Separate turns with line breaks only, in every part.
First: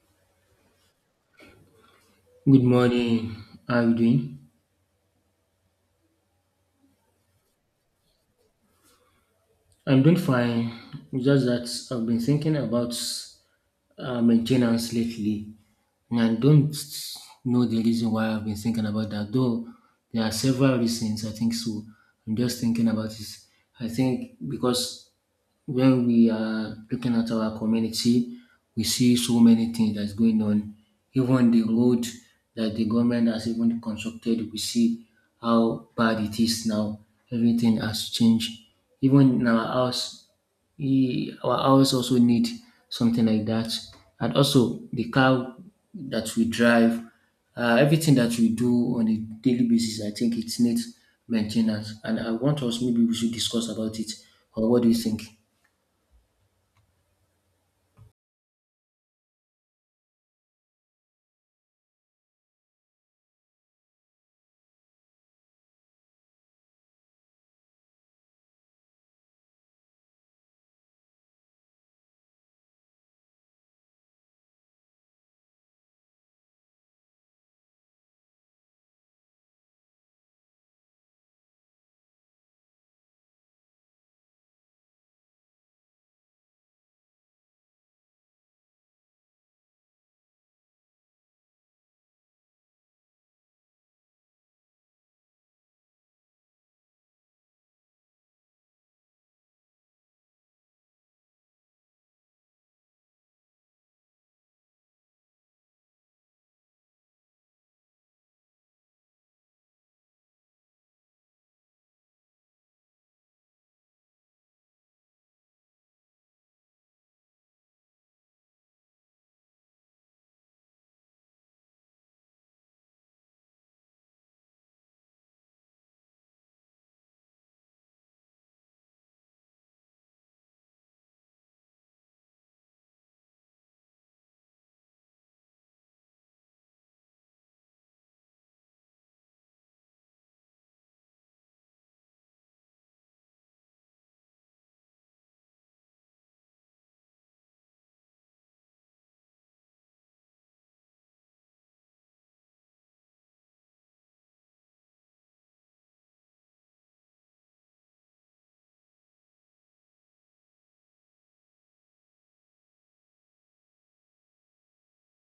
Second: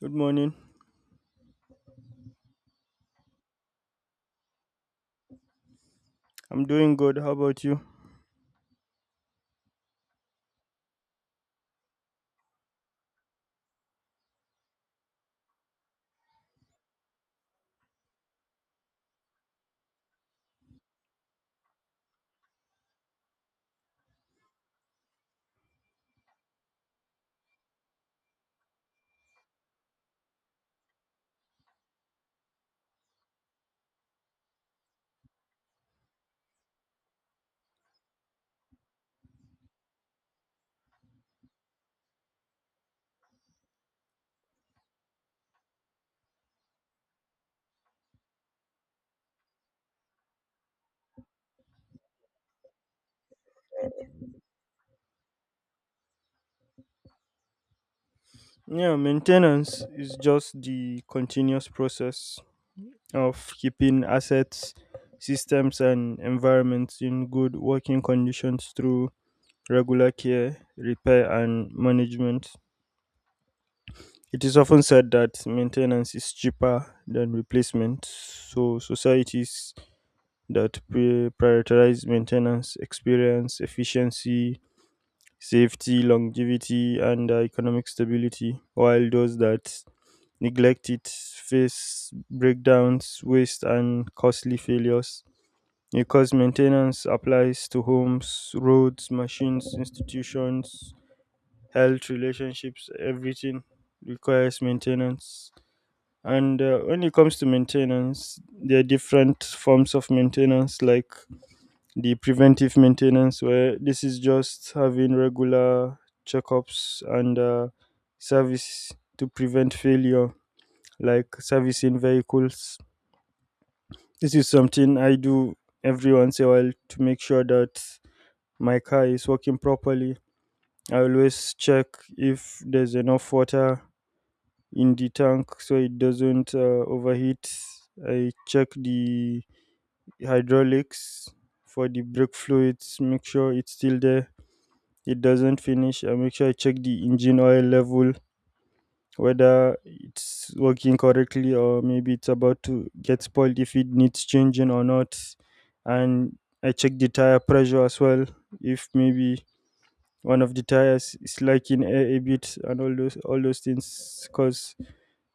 Good morning.
Good morning. How are you doing?
I'm doing good. How about you?
I'm doing fine. It's just that I've been thinking about maintenance lately. And I don't know the reason why I've been thinking about that, though there are several reasons I think so. I'm just thinking about this. I think because when we are looking at our community, we see so many things that's going on. Even the road that the government has even constructed, we see how bad it is now. Everything has changed. Even in our house, we, our house also need something like that, and also the car that we drive, everything that we do on a daily basis, I think it needs maintenance. And I want us maybe we should discuss about it. Or what do you think?
Yeah, maintenance is just the continuous process of keeping assets, systems, and environments in good working conditions through regular care, repair, and management. It is often said that maintenance is cheaper than replacement, so societies that prioritize maintenance experience efficiency, safety, longevity, and economic stability, while those that neglect it face breakdowns, waste, and costly failures. Because maintenance applies to homes, roads, machines, institutions, health, relationships, everything requires maintenance. And when it comes to maintenance, there are different forms of maintenance like the preventive maintenance, where this is just having regular checkups and service to prevent failure, like servicing vehicles. This is something I do every once in a while to make sure that my car is working properly. I always check if there's enough water in the tank so it doesn't overheat. I check the hydraulics for the brake fluids, make sure it's still there, it doesn't finish. I make sure I check the engine oil level, whether it's working correctly or maybe it's about to get spoiled, if it needs changing or not. And I check the tire pressure as well, if maybe one of the tires is lacking air a bit, and all those things, because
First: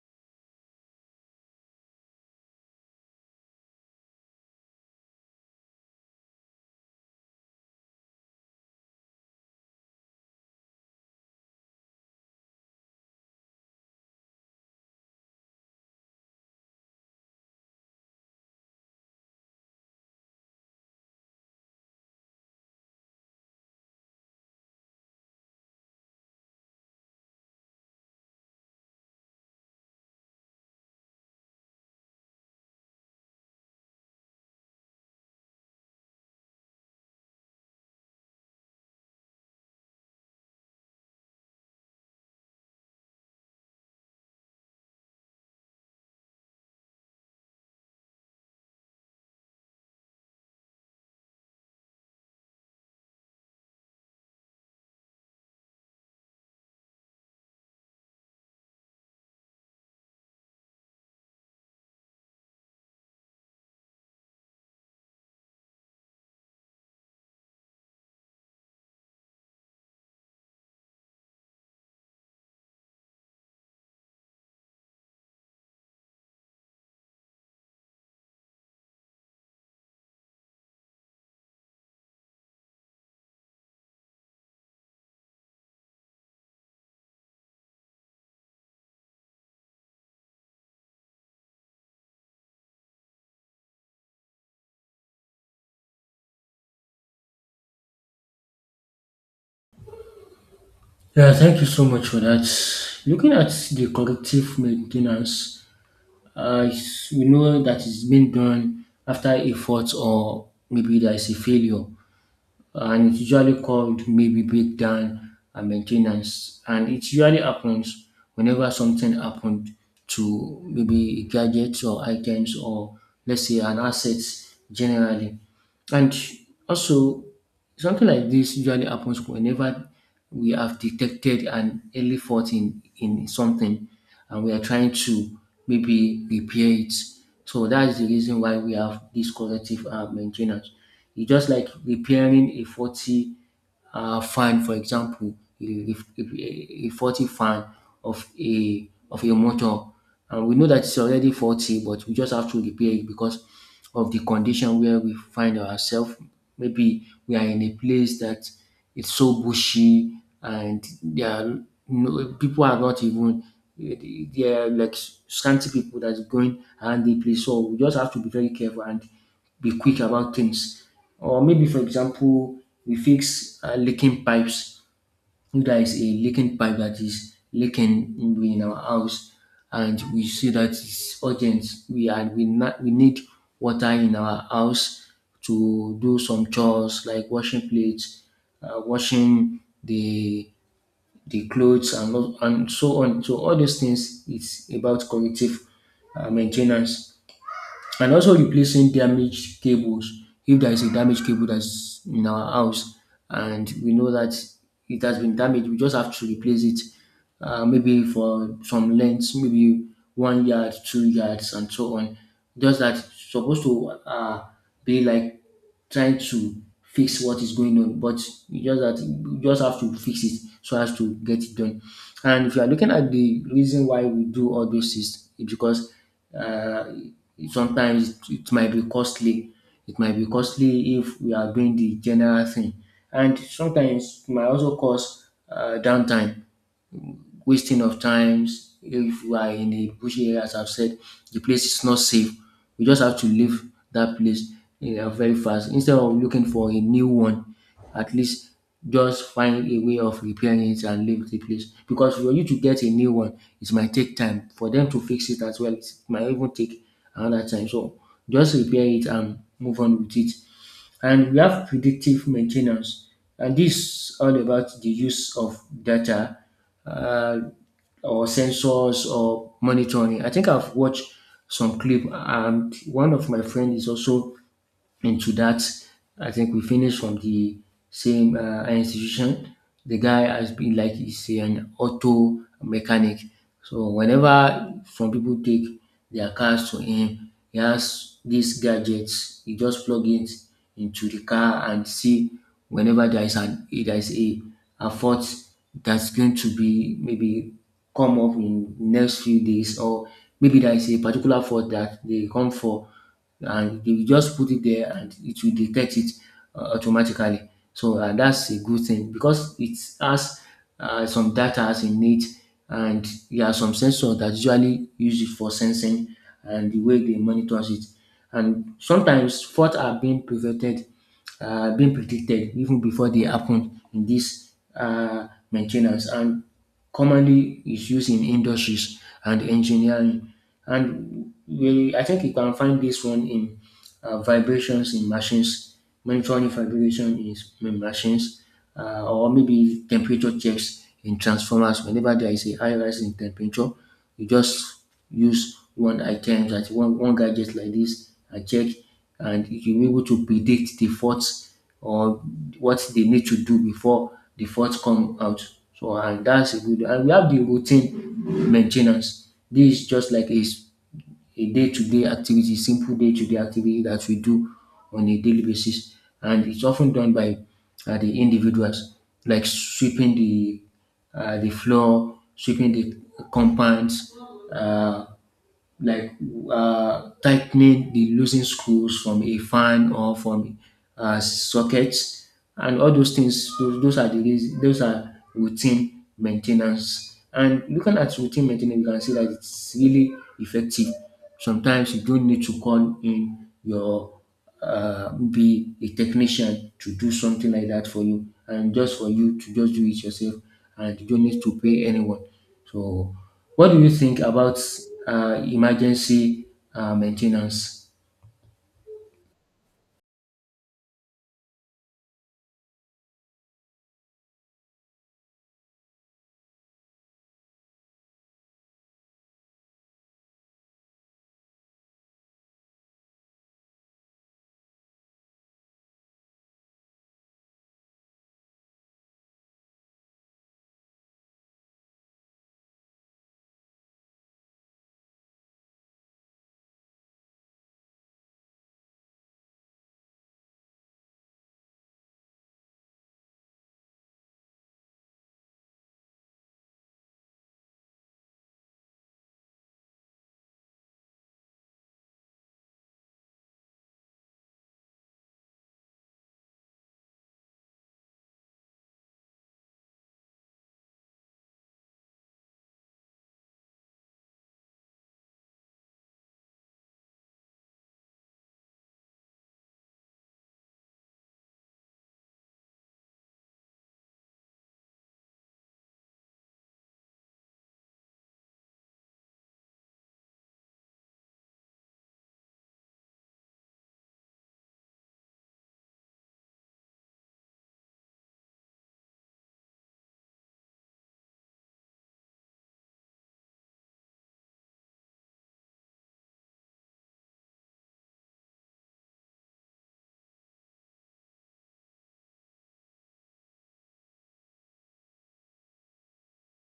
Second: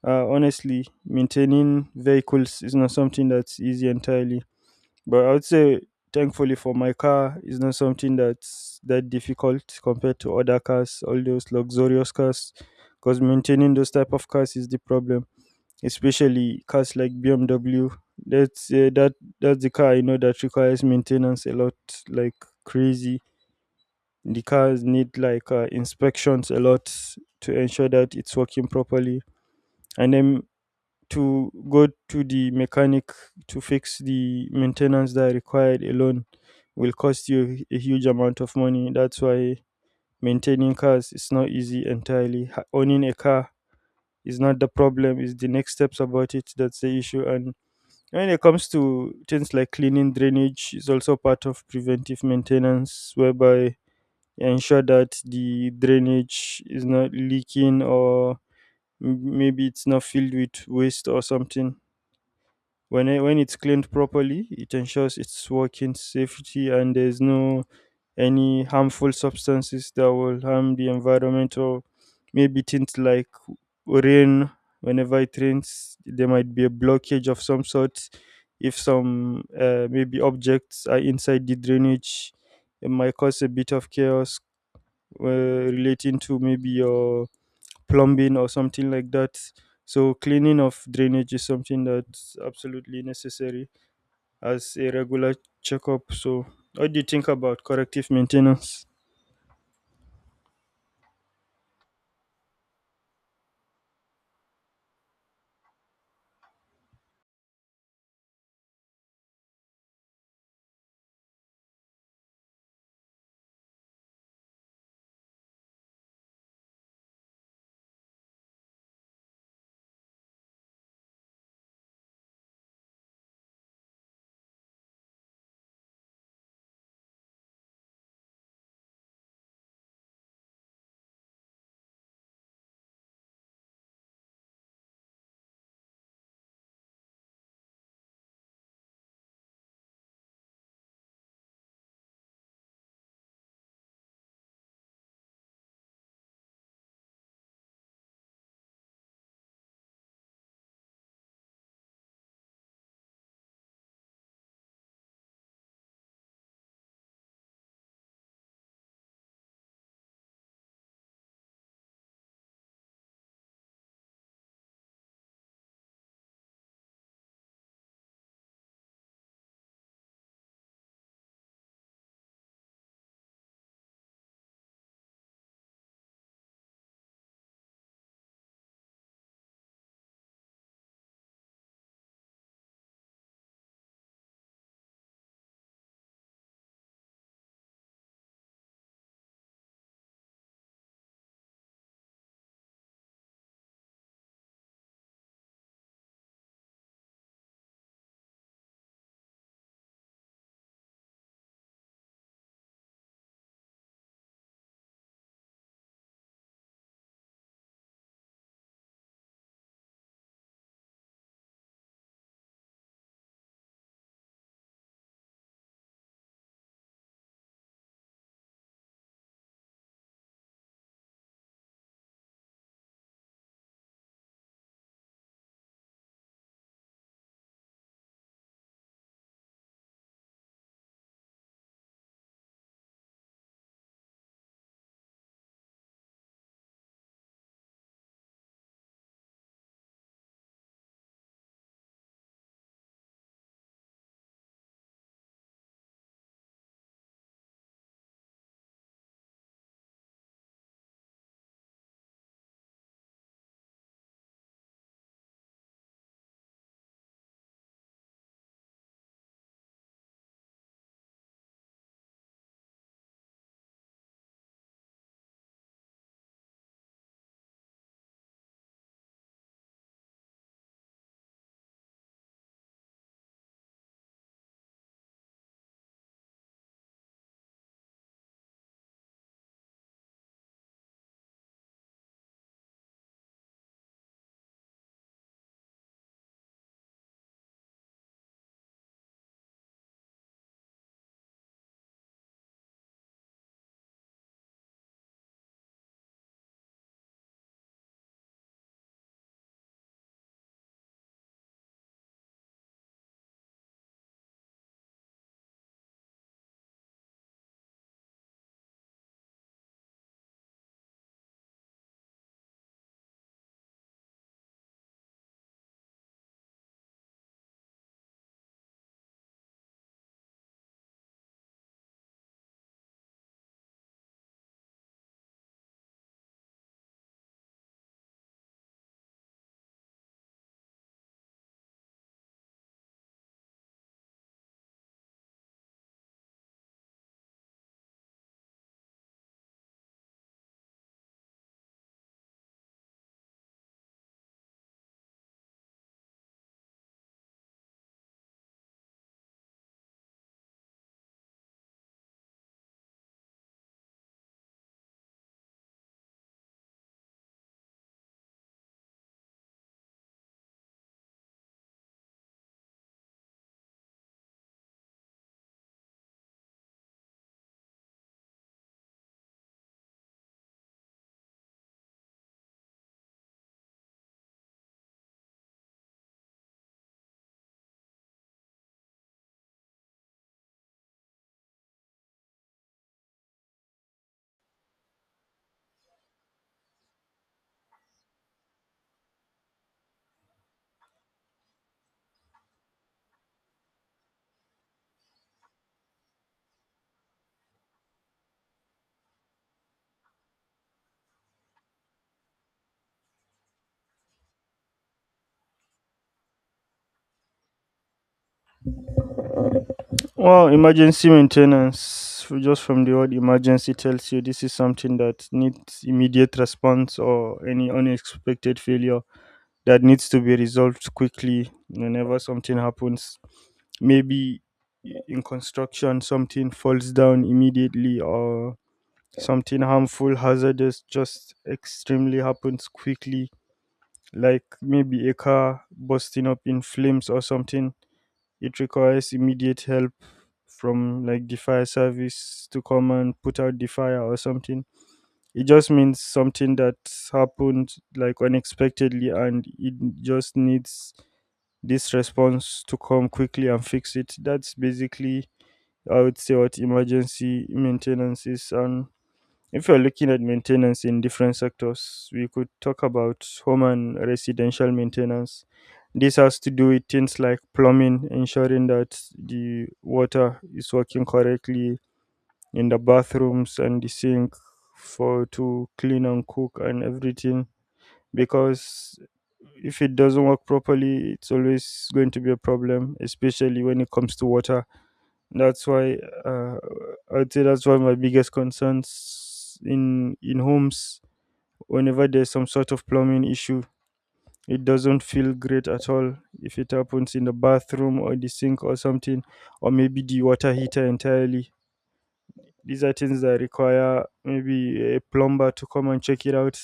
honestly, maintaining vehicles is not something that's easy entirely, but I would say, thankfully for my car, it's not something that's that difficult compared to other cars, all those luxurious cars, because maintaining those type of cars is the problem, especially cars like BMW. That's uh, that that's the car I know that requires maintenance a lot, like crazy. The cars need like inspections a lot to ensure that it's working properly, and then to go to the mechanic to fix the maintenance that are required alone will cost you a huge amount of money. That's why maintaining cars is not easy entirely. Owning a car is not the problem, it's the next steps about it that's the issue. And when it comes to things like cleaning drainage, is also part of preventive maintenance, whereby you ensure that the drainage is not leaking, or maybe it's not filled with waste or something. When it's cleaned properly, it ensures it's working safety and there's no any harmful substances that will harm the environment, or maybe things like rain. Whenever it rains, there might be a blockage of some sort. If some maybe objects are inside the drainage, it might cause a bit of chaos, relating to maybe your plumbing or something like that. So cleaning of drainage is something that's absolutely necessary as a regular checkup. So, what do you think about corrective maintenance?
Yeah, thank you so much for that. Looking at the corrective maintenance, uh, we know that it's been done after a fault or maybe there is a failure. And it's usually called maybe breakdown and maintenance. And it usually happens whenever something happened to maybe gadgets or items or let's say an asset generally. And also, something like this usually happens whenever we have detected an early fault in something and we are trying to maybe repair it. So that's the reason why we have this corrective maintenance. It's just like repairing a faulty fan, for example, a faulty fan of a motor, and we know that it's already faulty, but we just have to repair it because of the condition where we find ourselves. Maybe we are in a place that it's so bushy and there are no people are not even there are like scanty people that's going around the place. So we just have to be very careful and be quick about things. Or maybe, for example, we fix leaking pipes if there is a leaking pipe that is leaking in our house and we see that it's urgent, we and we not we need water in our house to do some chores like washing plates, washing the clothes and lo- and so on. So all those things is about corrective maintenance, and also replacing damaged cables if there is a damaged cable that's in our house and we know that it has been damaged, we just have to replace it maybe for some lengths maybe one yard, two yards and so on, just that supposed to be like trying to fix what is going on, but you just have to fix it so as to get it done. And if you are looking at the reason why we do all those things, it's because uh, sometimes it might be costly. It might be costly if we are doing the general thing. And sometimes it might also cause downtime, wasting of times. If you are in a bushy area, as I've said, the place is not safe. We just have to leave that place very fast. Instead of looking for a new one, at least just find a way of repairing it and leave the place. Because for you to get a new one, it might take time. For them to fix it as well, it might even take another time. So just repair it and move on with it. And we have predictive maintenance. And this is all about the use of data, uh, or sensors or monitoring. I think I've watched some clip and one of my friend is also into that. I think we finished from the same institution. The guy has been like he's an auto mechanic. So whenever some people take their cars to him, he has these gadgets. He just plug it into the car and see whenever there is a fault that's going to be maybe come up in next few days, or maybe there is a particular fault that they come for, and you just put it there and it will detect it automatically. So that's a good thing because it has some data in it, and there are some sensors that usually use it for sensing, and the way they monitors it. And sometimes faults are being prevented being predicted even before they happen in this maintenance, and commonly is used in industries and engineering. And we I think you can find this one in vibrations in machines, monitoring vibration in s- in machines or maybe temperature checks in transformers. Whenever there is a high rise in temperature, you just use one item that one gadget like this and check, and you'll be able to predict the faults or what they need to do before the faults come out. So and that's a good, and we have the routine maintenance. This is just like a, s- a day-to-day activity, simple day-to-day activity that we do on a daily basis. And it's often done by the individuals, like sweeping the floor, sweeping the compounds, uh, like tightening the losing screws from a fan or from sockets and all those things, those are the reas- those are routine maintenance. And looking at routine maintenance, you can see that it's really effective. Sometimes you don't need to call in your be a technician to do something like that for you, and just for you to just do it yourself, and you don't need to pay anyone. So, what do you think about emergency maintenance?
Well, emergency maintenance, just from the word emergency, tells you this is something that needs immediate response, or any unexpected failure that needs to be resolved quickly whenever something happens. Maybe in construction, something falls down immediately, or something harmful, hazardous, just extremely happens quickly, like maybe a car bursting up in flames or something. It requires immediate help from like the fire service to come and put out the fire or something. It just means something that happened like unexpectedly, and it just needs this response to come quickly and fix it. That's basically, I would say, what emergency maintenance is. And if you're looking at maintenance in different sectors, we could talk about home and residential maintenance. This has to do with things like plumbing, ensuring that the water is working correctly in the bathrooms and the sink for to clean and cook and everything, because if it doesn't work properly, it's always going to be a problem, especially when it comes to water. That's why uh, I'd say that's one of my biggest concerns in homes. Whenever there's some sort of plumbing issue, it doesn't feel great at all if it happens in the bathroom or the sink or something, or maybe the water heater entirely. These are things that require maybe a plumber to come and check it out.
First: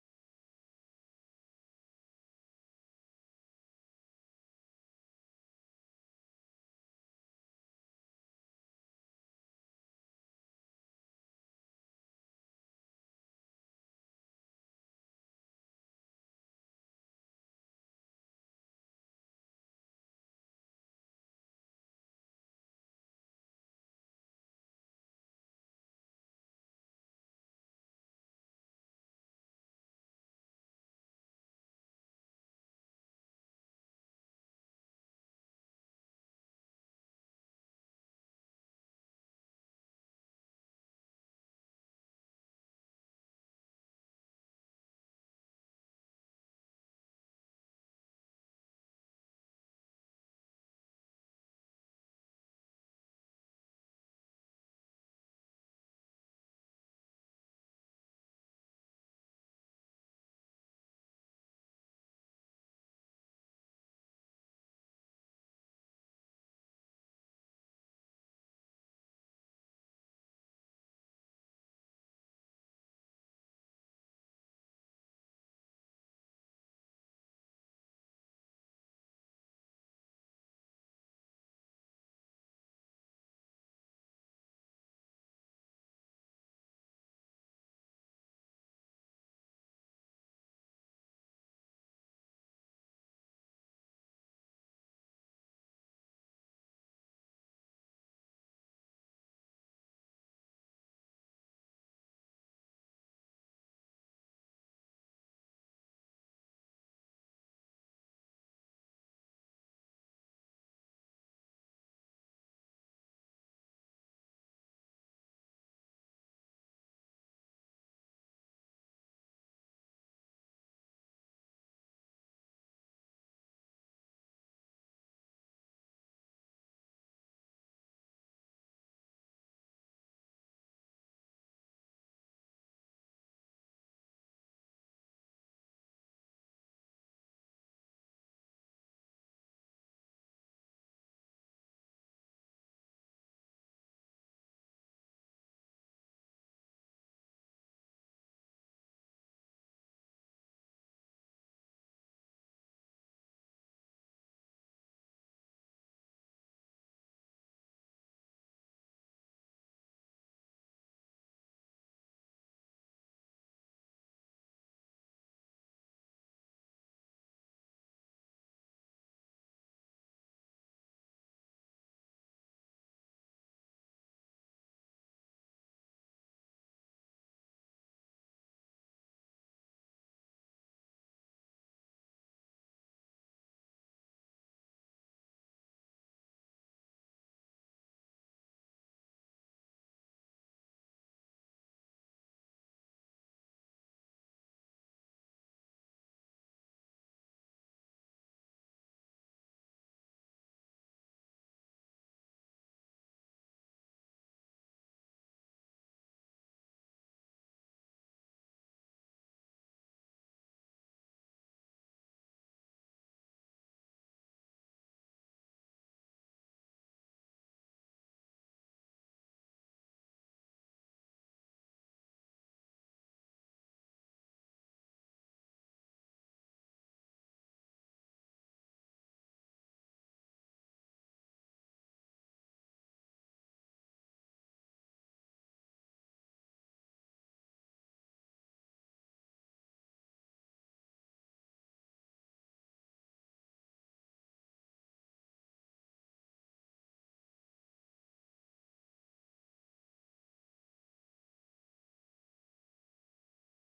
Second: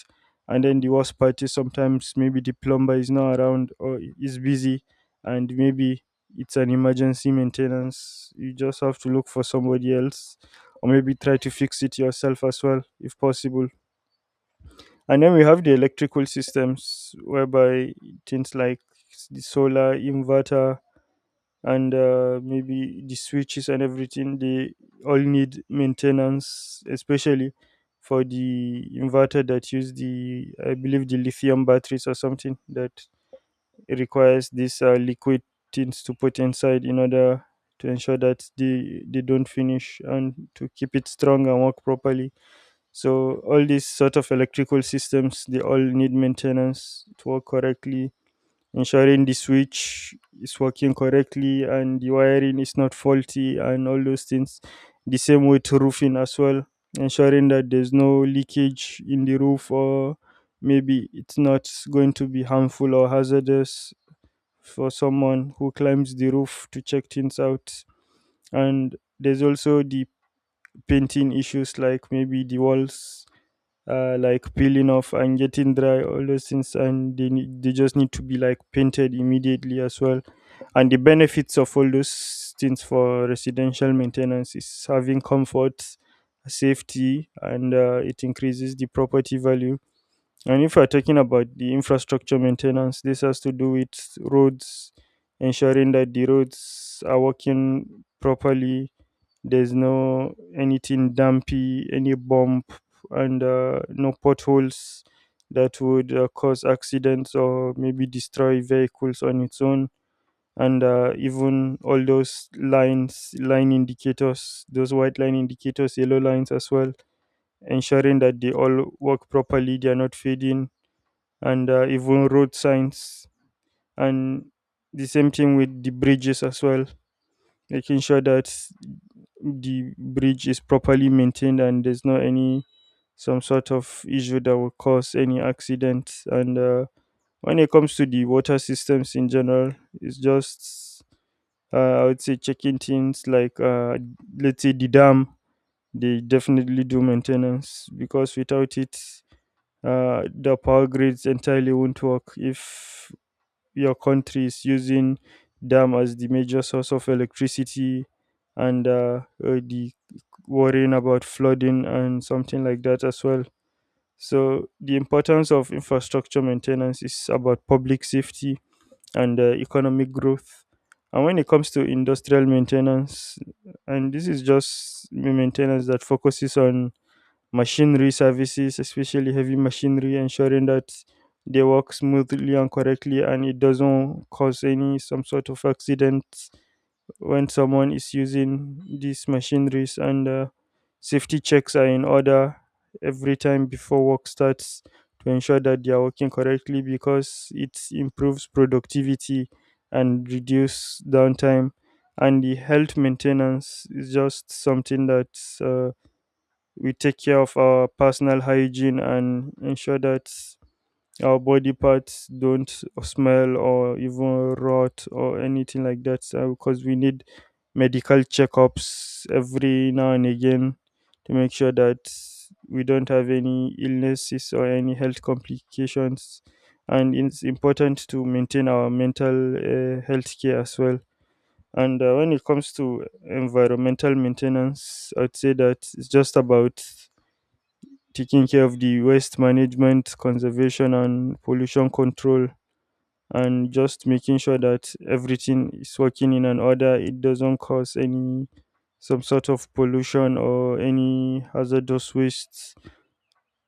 And then the worst part is sometimes maybe the plumber is not around or is busy, and maybe it's an emergency maintenance. You just have to look for somebody else, or maybe try to fix it yourself as well, if possible. And then we have the electrical systems, whereby things like the solar inverter and maybe the switches and everything, they all need maintenance, especially for the inverter that use the, I believe, the lithium batteries or something, that requires these liquid things to put inside in order to ensure that they don't finish, and to keep it strong and work properly. So all these sort of electrical systems, they all need maintenance to work correctly, ensuring the switch is working correctly and the wiring is not faulty and all those things. The same with roofing as well, ensuring that there's no leakage in the roof, or maybe it's not going to be harmful or hazardous for someone who climbs the roof to check things out. And there's also the painting issues, like maybe the walls like peeling off and getting dry, all those things, and they just need to be like painted immediately as well. And the benefits of all those things for residential maintenance is having comfort, safety, and it increases the property value. And if we're talking about the infrastructure maintenance, this has to do with roads, ensuring that the roads are working properly. There's no anything dumpy, any bump, and no potholes that would cause accidents or maybe destroy vehicles on its own. And even all those line indicators, those white line indicators, yellow lines as well, ensuring that they all work properly, they are not fading, and even road signs, and the same thing with the bridges as well, making sure that the bridge is properly maintained and there's not any some sort of issue that will cause any accident. And when it comes to the water systems in general, it's just I would say checking things like let's say the dam. They definitely do maintenance, because without it, the power grids entirely won't work. If your country is using dam as the major source of electricity, and the worrying about flooding and something like that as well. So the importance of infrastructure maintenance is about public safety and economic growth. And when it comes to industrial maintenance, and this is just maintenance that focuses on machinery services, especially heavy machinery, ensuring that they work smoothly and correctly and it doesn't cause any some sort of accident when someone is using these machineries. And safety checks are in order every time before work starts, to ensure that they are working correctly, because it improves productivity and reduce downtime. And the health maintenance is just something that uh, we take care of our personal hygiene and ensure that our body parts don't smell or even rot or anything like that, because we need medical checkups every now and again to make sure that we don't have any illnesses or any health complications. And it's important to maintain our mental health care as well. And when it comes to environmental maintenance, I'd say that it's just about taking care of the waste management, conservation, and pollution control, and just making sure that everything is working in an order. It doesn't cause any some sort of pollution or any hazardous wastes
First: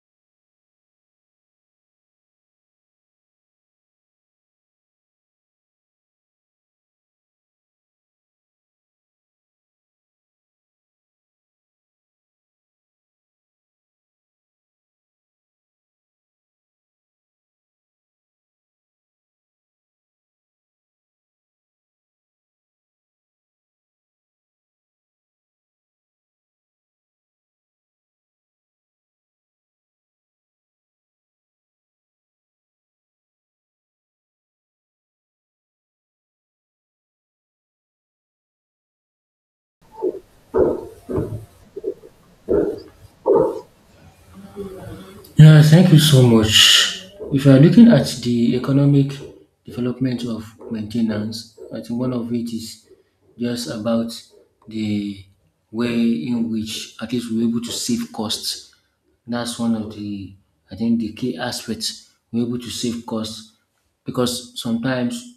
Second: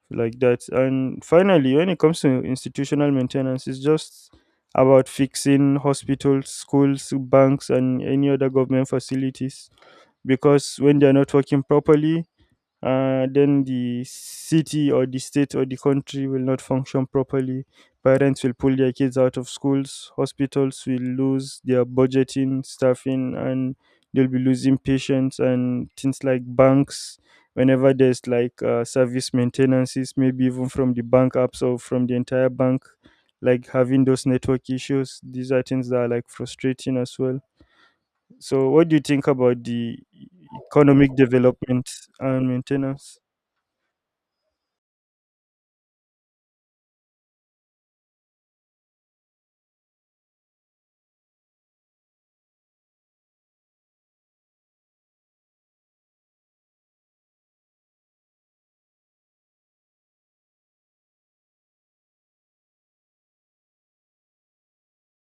like that. And finally, when it comes to institutional maintenance, it's just about fixing hospitals, schools, banks, and any other government facilities, because when they're not working properly, then the city or the state or the country will not function properly. Parents will pull their kids out of schools. Hospitals will lose their budgeting, staffing, and they'll be losing patients, and things like banks. Whenever there's like service maintenances, maybe even from the bank apps or from the entire bank, like having those network issues, these are things that are like frustrating as well. So, what do you think about the economic development and maintenance?
Yeah, thank you so much. If you are looking at the economic development of maintenance, I think one of it is just about the way in which at least we're able to save costs. That's one of the, I think, the key aspects. We're able to save costs because sometimes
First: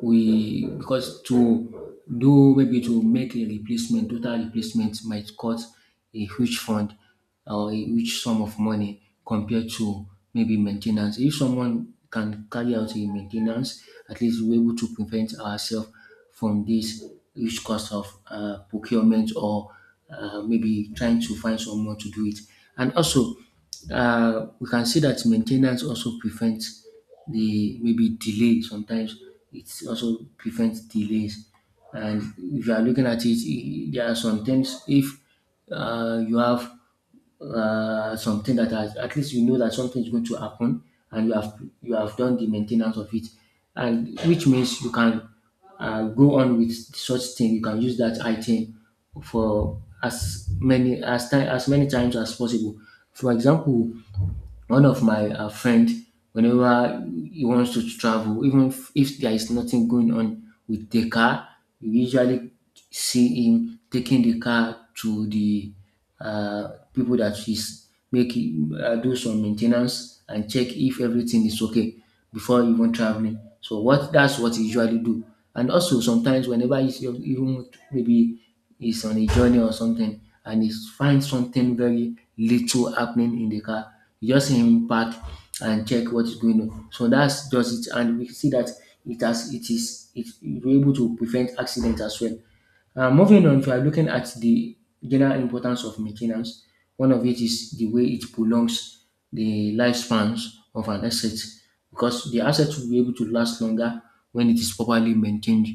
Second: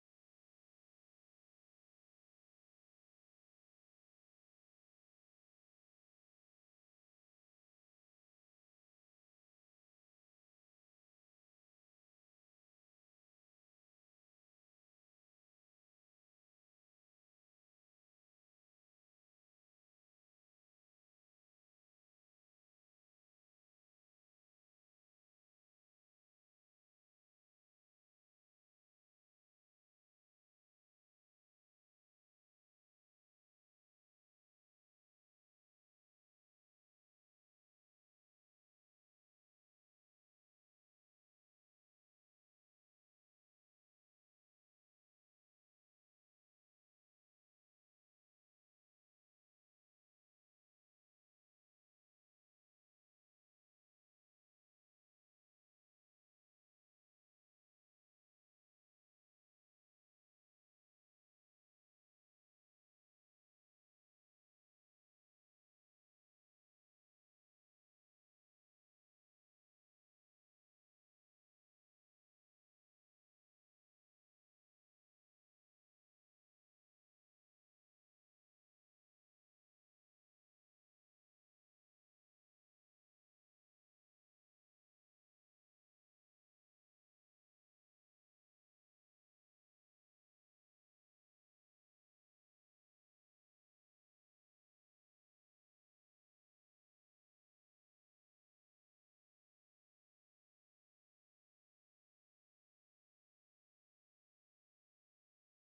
we because to do maybe to make a replacement, total replacement might cost a huge fund or a huge sum of money compared to maybe maintenance. If someone can carry out a maintenance, at least we're able to prevent ourselves from this huge cost of procurement or maybe trying to find someone to do it. And also we can see that maintenance also prevents the maybe delay, sometimes it also prevents delays. And if you are looking at it, I- there are some things if you have something that has, at least you know that something is going to happen and you have done the maintenance of it, and which means you can go on with such thing, you can use that item for as many as time, as many times as possible. For example, one of my friend, whenever he wants to travel, even if there is nothing going on with the car, you usually see him taking the car to the people that she's make do some maintenance and check if everything is okay before even traveling. So what that's what he usually do. And also sometimes whenever he's ev- even maybe he's on a journey or something and he finds something very little happening in the car, you just see him park and check what is going on. So that's just it. And we see that it has it is it, it we're able to prevent accident as well. Moving on, if you are looking at the general importance of maintenance. One of it is the way it prolongs the lifespans of an asset, because the asset will be able to last longer when it is properly maintained.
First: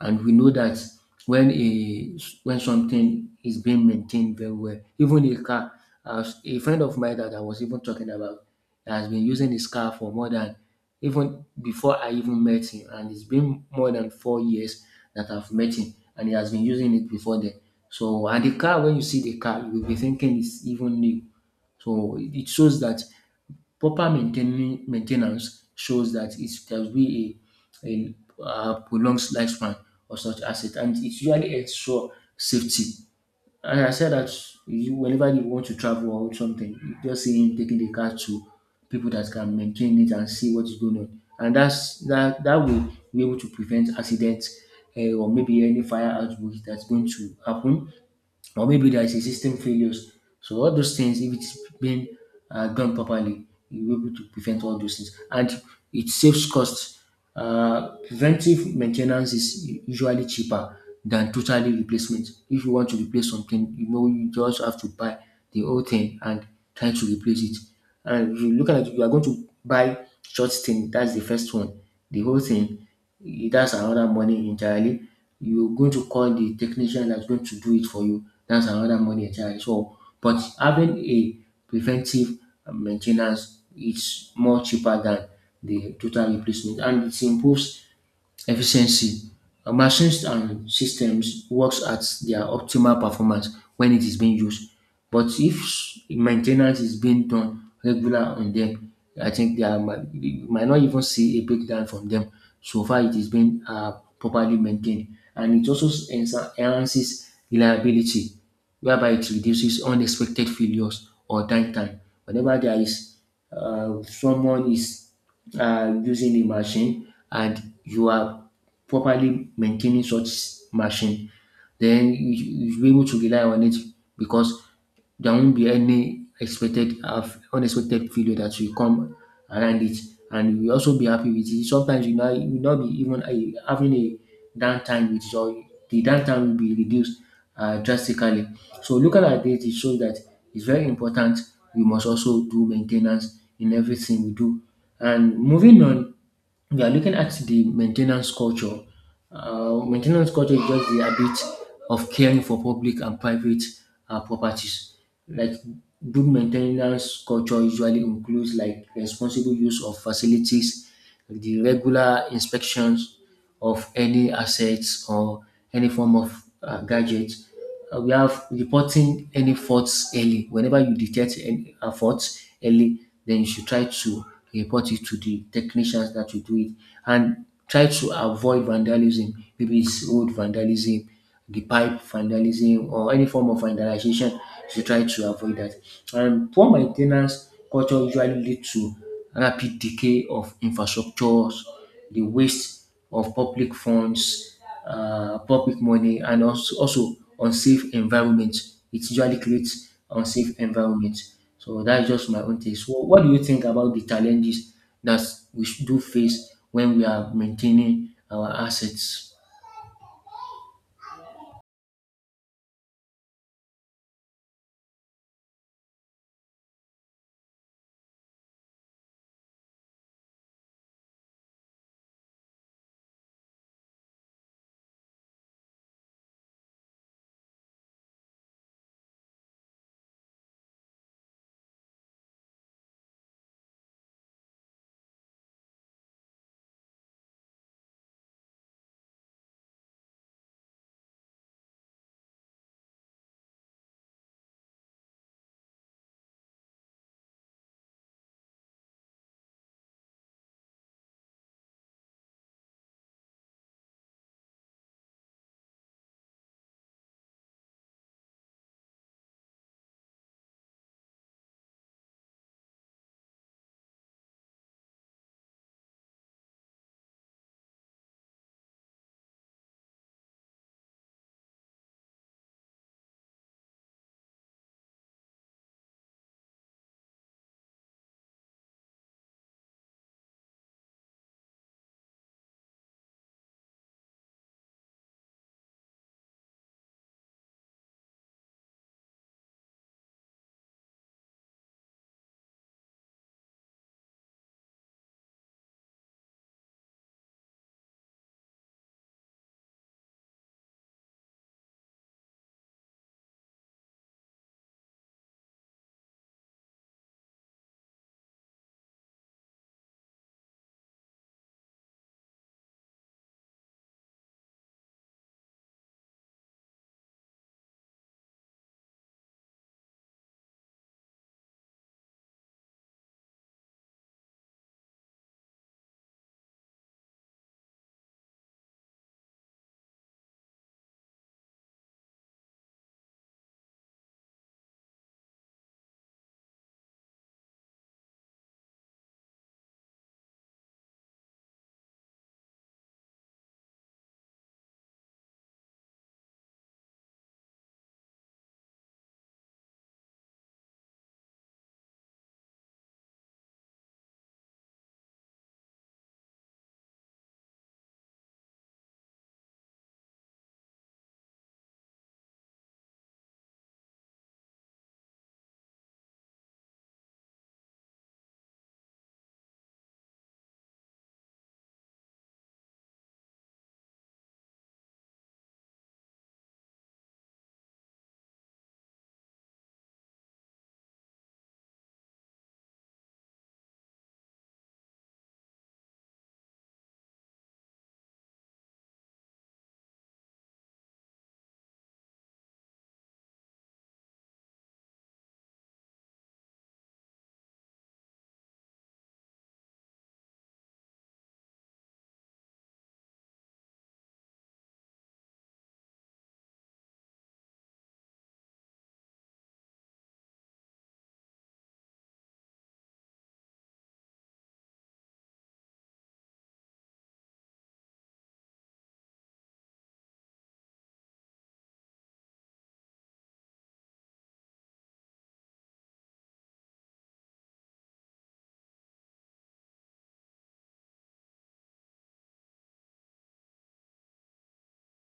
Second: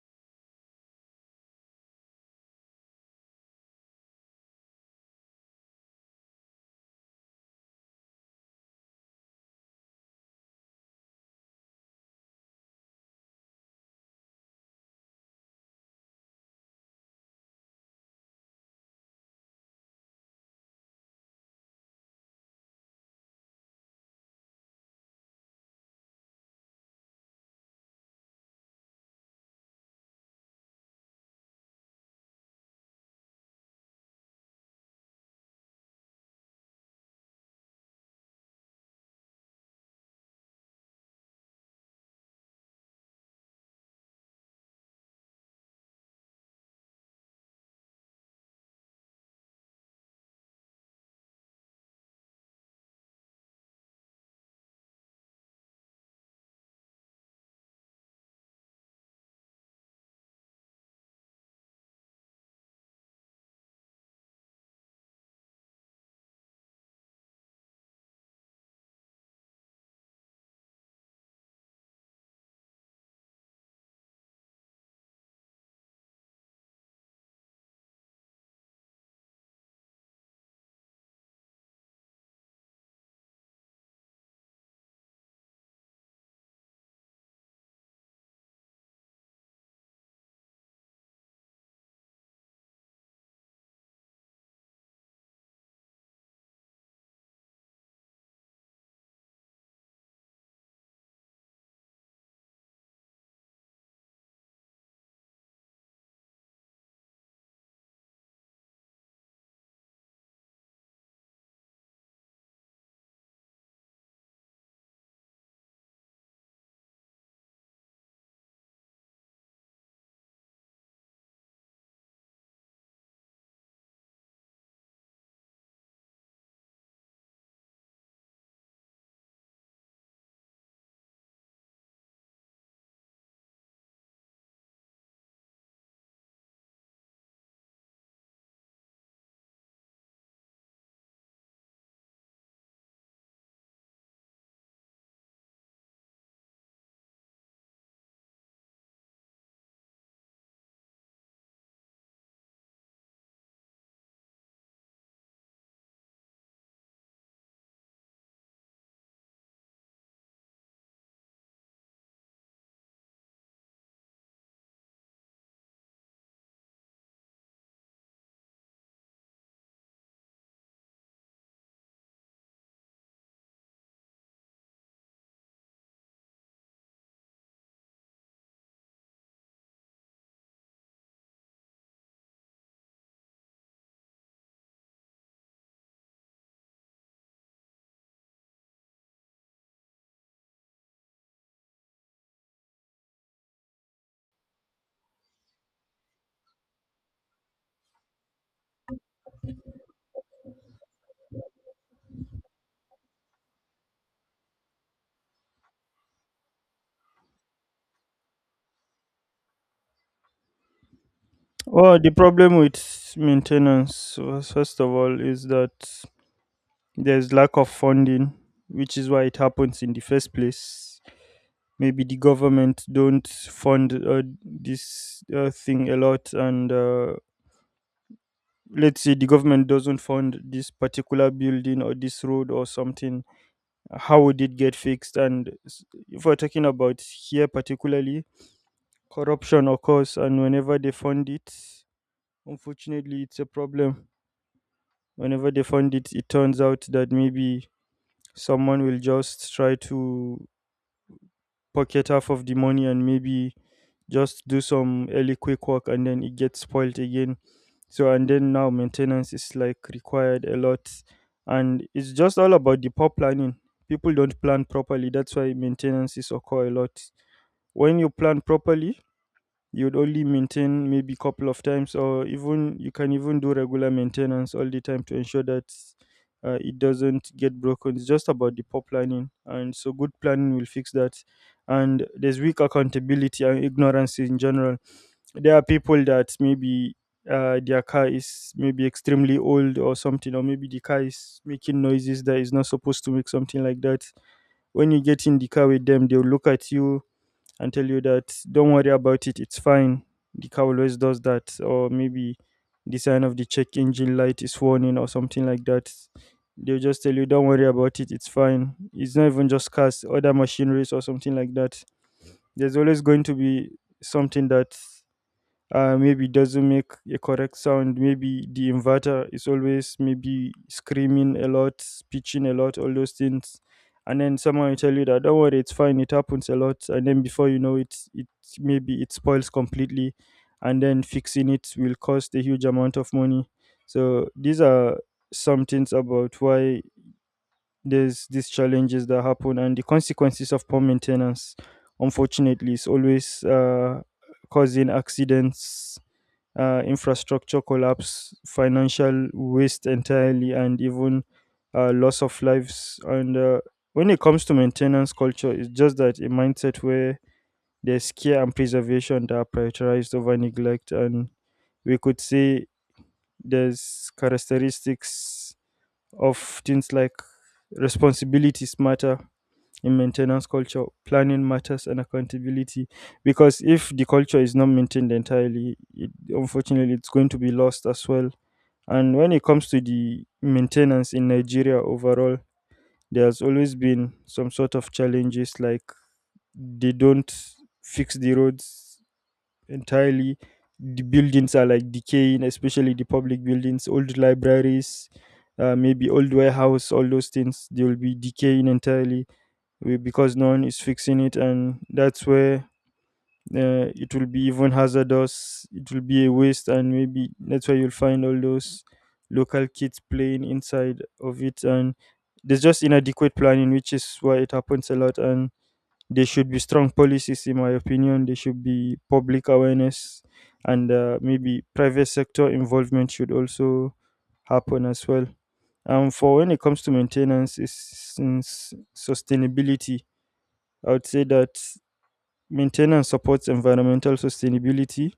And we know that when a when something is being maintained very well, even a car, as a friend of mine that I was even talking about has been using his car for more than, even before I even met him, and it's been more than four years that I've met him, and he has been using it before then. So and the car, when you see the car, you will be thinking it's even new. So it shows that proper maintaining maintenance shows that it there will be a prolonged lifespan of such asset, and it usually ensure safety. And I said that you, whenever you want to travel or something, you just see him taking the car to people that can maintain it and see what is going on. And that's that that way we're able to prevent accidents or maybe any fire outbreak that's going to happen, or maybe there is a system failures. So all those things, if it's been done properly, you'll be able to prevent all those things, and it saves costs. Preventive maintenance is usually cheaper than totally replacement. If you want to replace something, you know you just have to buy the whole thing and try to replace it. And if you look at it, you are going to buy short thing. That's the first one. The whole thing, that's another money entirely. You're going to call the technician that's going to do it for you. That's another money entirely. So, but having a preventive maintenance is more cheaper than the total replacement, and it improves efficiency. Machines and systems works at their optimal performance when it is being used. But if maintenance is being done regular on them, I think you might not even see a breakdown from them so far it is being properly maintained. And it also enhances reliability whereby it reduces unexpected failures or downtime. Whenever there is someone is using a machine and you are properly maintaining such machine, then you'll be able to rely on it because there won't be any expected unexpected failure that will come around it, and you will also be happy with it. Sometimes you will not be even having a downtime with your the downtime will be reduced drastically. So looking at this, it shows that it's very important we must also do maintenance in everything we do. And moving on, we are looking at the maintenance culture. Maintenance culture is just the habit of caring for public and private properties. Like, good maintenance culture usually includes like responsible use of facilities, like the regular inspections of any assets or any form of gadgets, we have reporting any faults early. Whenever you detect any a fault early, then you should try to report it to the technicians that you do it, and try to avoid vandalism. Maybe it's road vandalism, the pipe vandalism, or any form of vandalization. You should try to avoid that. And poor maintenance culture usually lead to rapid decay of infrastructures, the waste of public funds, poor quick money, and also unsafe environment. It usually creates unsafe environment. So that's just my own take. So what do you think about the challenges that we should do face when we are maintaining our assets?
Well, the problem with maintenance, was, first of all, is that there's lack of funding, which is why it happens in the first place. Maybe the government don't fund this thing a lot, and let's say the government doesn't fund this particular building or this road or something. How would it get fixed? And if we're talking about here particularly, corruption occurs, and whenever they fund it, unfortunately, it's a problem. Whenever they fund it, it turns out that maybe someone will just try to pocket half of the money and maybe just do some early quick work and then it gets spoiled again. So, and then now maintenance is like required a lot. And it's just all about the poor planning. People don't plan properly. That's why maintenance is occur a lot. When you plan properly, you would only maintain maybe couple of times or even you can even do regular maintenance all the time to ensure that it doesn't get broken. It's just about the poor planning, and so good planning will fix that. And there's weak accountability and ignorance in general. There are people that maybe their car is maybe extremely old or something, or maybe the car is making noises that is not supposed to make, something like that. When you get in the car with them, they'll look at you and tell you that don't worry about it, it's fine. The car always does that, or maybe the sign of the check engine light is warning or something like that. They'll just tell you, don't worry about it, it's fine. It's not even just cars, other machineries or something like that. There's always going to be something that maybe it doesn't make a correct sound. Maybe the inverter is always maybe screaming a lot, pitching a lot, all those things. And then someone will tell you that don't worry, it's fine, it happens a lot. And then before you know it, it maybe it spoils completely, and then fixing it will cost a huge amount of money. So these are some things about why there's these challenges that happen and the consequences of poor maintenance. Unfortunately, is always causing accidents, infrastructure collapse, financial waste entirely, and even loss of lives. And when it comes to maintenance culture, it's just that a mindset where there's care and preservation that are prioritized over neglect. And we could say there's characteristics of things like responsibilities matter in maintenance culture, planning matters, and accountability. Because if the culture is not maintained entirely, it, unfortunately, it's going to be lost as well. And when it comes to the maintenance in Nigeria overall, there's always been some sort of challenges like they don't fix the roads entirely. The buildings are like decaying, especially the public buildings, old libraries, maybe old warehouse, all those things, they will be decaying entirely because no one is fixing it, and that's where it will be even hazardous, it will be a waste, and maybe that's why you'll find all those local kids playing inside of it. And there's just inadequate planning, which is why it happens a lot. And there should be strong policies in my opinion, there should be public awareness, and maybe private sector involvement should also happen as well. For when it comes to maintenance is sustainability, I would say that maintenance supports environmental sustainability,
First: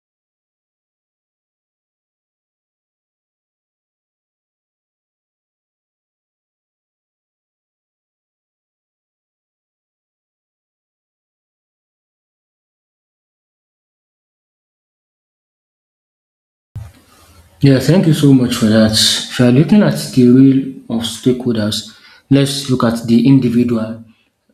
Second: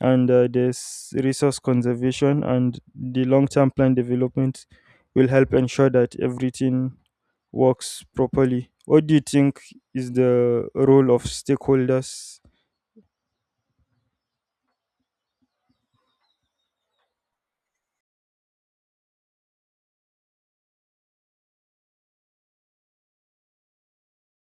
and there's resource conservation, and the long-term plan development will help ensure that everything works properly. What do you think is the role of stakeholders?
Yeah, thank you so much for that. If you are looking at the role of stakeholders, let's look at the individual.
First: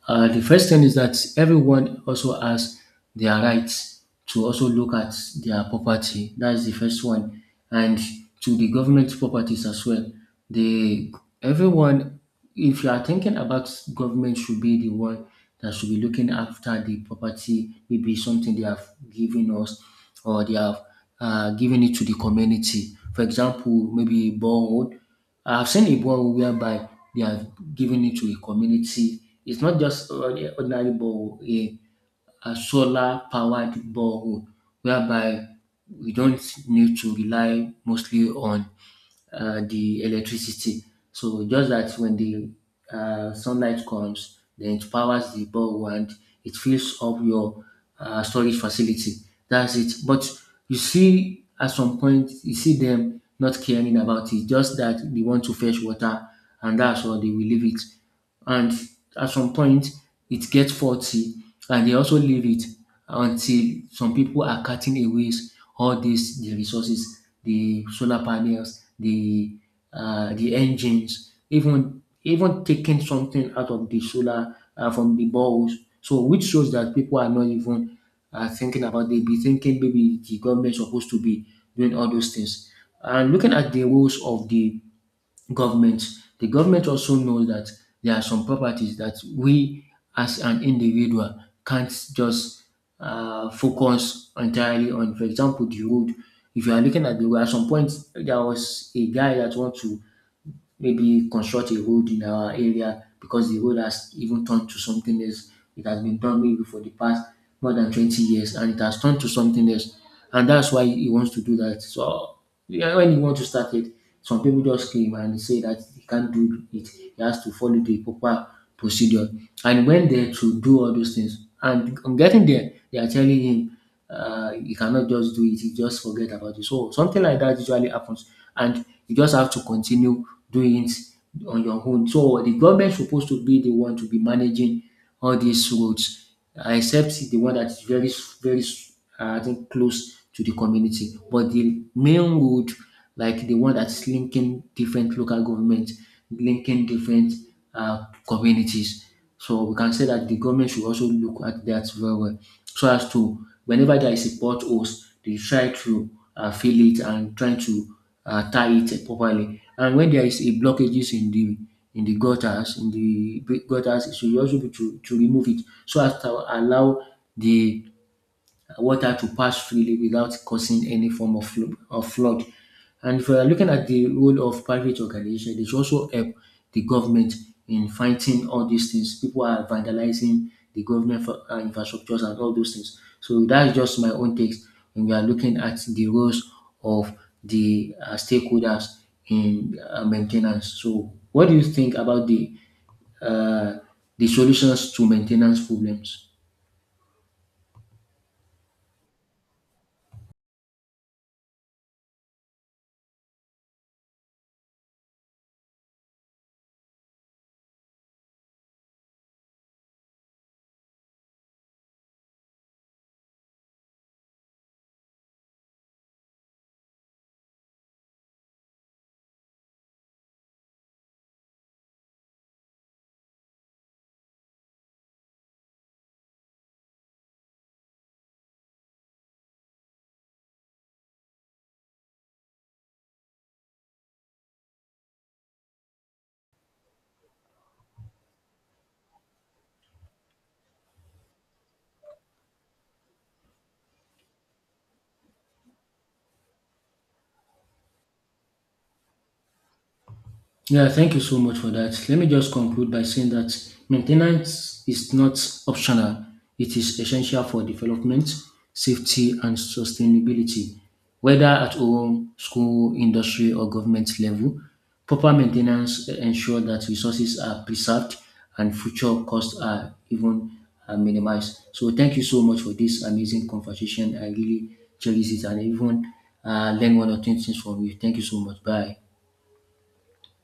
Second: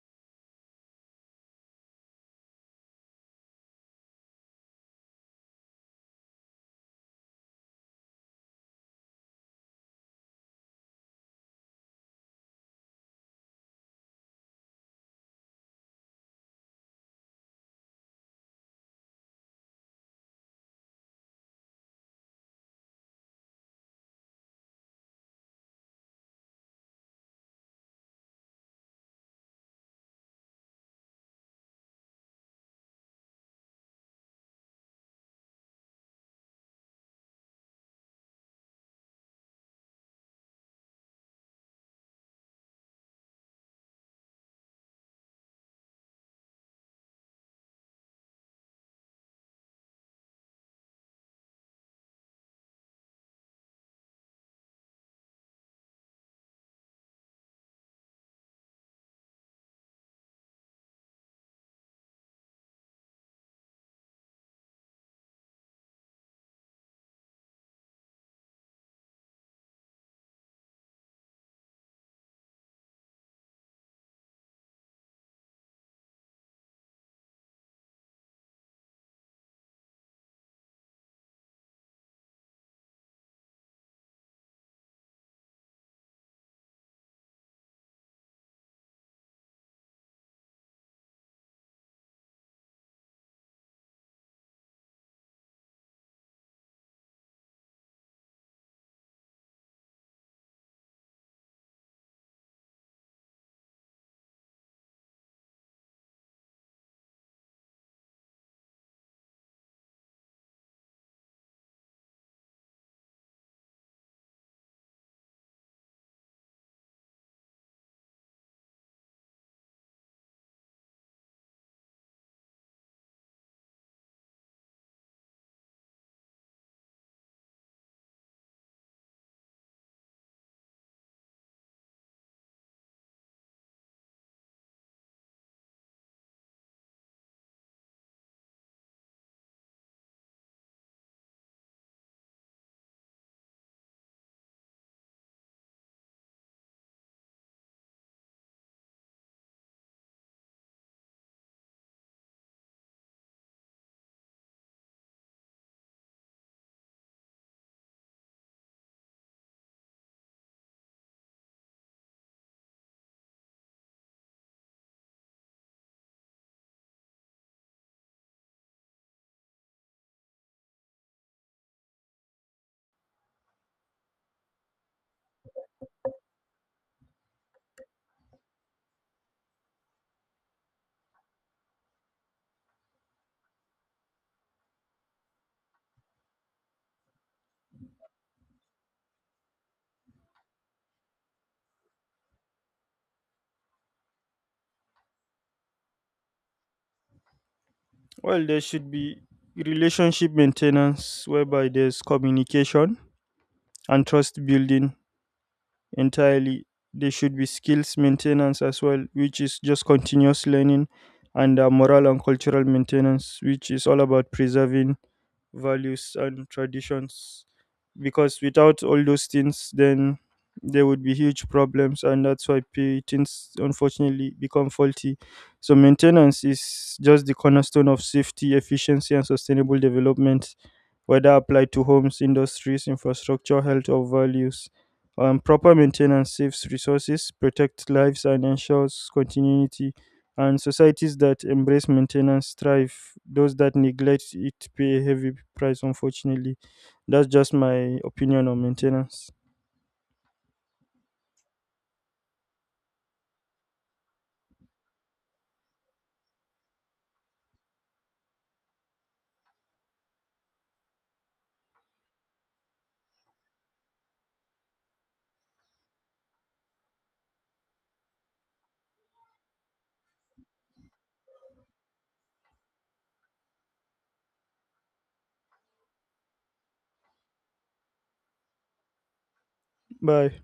The first thing is that everyone also has their rights to also look at their property. That's the first one, and to the government properties as well. The everyone, if you are thinking about government should be the one that should be looking after the property, maybe something they have given us or they have given it to the community. For example, maybe borrowed. I've seen a borrow whereby they have given it to a community. It's not just ordinary ordinary borrow, a solar powered borrow whereby we don't need to rely mostly on the electricity. So just that when the sunlight comes, then it powers the bulb and it fills up your storage facility. That's it. But you see, at some point, you see them not caring about it. Just that they want to fetch water, and that's all they will leave it. And at some point, it gets faulty, and they also leave it until some people are cutting away all the resources, the solar panels, the engines, even taking something out of the solar from the balls. So which shows that people are not even thinking about. They be thinking maybe the government supposed to be doing all those things. And looking at the roles of the government. The government also knows that there are some properties that we as an individual can't just focus entirely on. For example, the road. If you are looking at the road, at some point there was a guy that want to maybe construct a road in our area because the road has even turned to something else. It has been done maybe for the past more than 20 years and it has turned to something else. And that's why he wants to do that. So yeah, when he wants to start it, some people just came and say that he can't do it. He has to follow the proper procedure. And when they to do all those things. And on getting there, they are telling him, you cannot just do it, you just forget about it. So something like that usually happens. And you just have to continue doing it on your own. So the government supposed to be the one to be managing all these roads, except the one that is very I think close to the community. But the main road, like the one that's linking different local government, linking different communities. So we can say that the government should also look at that very well, so as to whenever there is a potholes, they try to fill it and trying to tie it properly. And when there is a blockages in the gutters, in the big gutters, it should also be to remove it so as to allow the water to pass freely without causing any form of flood. And if we are looking at the role of private organization, they should also help the government in fighting all these things. People are vandalizing the government for, infrastructures and all those things. So that's just my own take when we are looking at the roles of the stakeholders in maintenance. So what do you think about the uh, solutions to maintenance problems?
Well, there should be relationship maintenance whereby there's communication and trust building entirely. There should be skills maintenance as well, which is just continuous learning, and moral and cultural maintenance, which is all about preserving values and traditions. Because without all those things, then there would be huge problems, and that's why patents unfortunately become faulty. So maintenance is just the cornerstone of safety, efficiency, and sustainable development, whether applied to homes, industries, infrastructure, health, or values. Proper maintenance saves resources, protects lives, and ensures continuity, and societies that embrace maintenance thrive. Those that neglect it pay a heavy price, unfortunately. That's just my opinion on maintenance.
Yeah, thank you so much for that. Let me just conclude by saying that maintenance is not optional, it is essential for development, safety, and sustainability. Whether at home, school, industry, or government level, proper maintenance ensures that resources are preserved and future costs are even minimized. So, thank you so much for this amazing conversation. I really cherish it and even learn one or two things from you. Thank you so much. Bye.
Bye.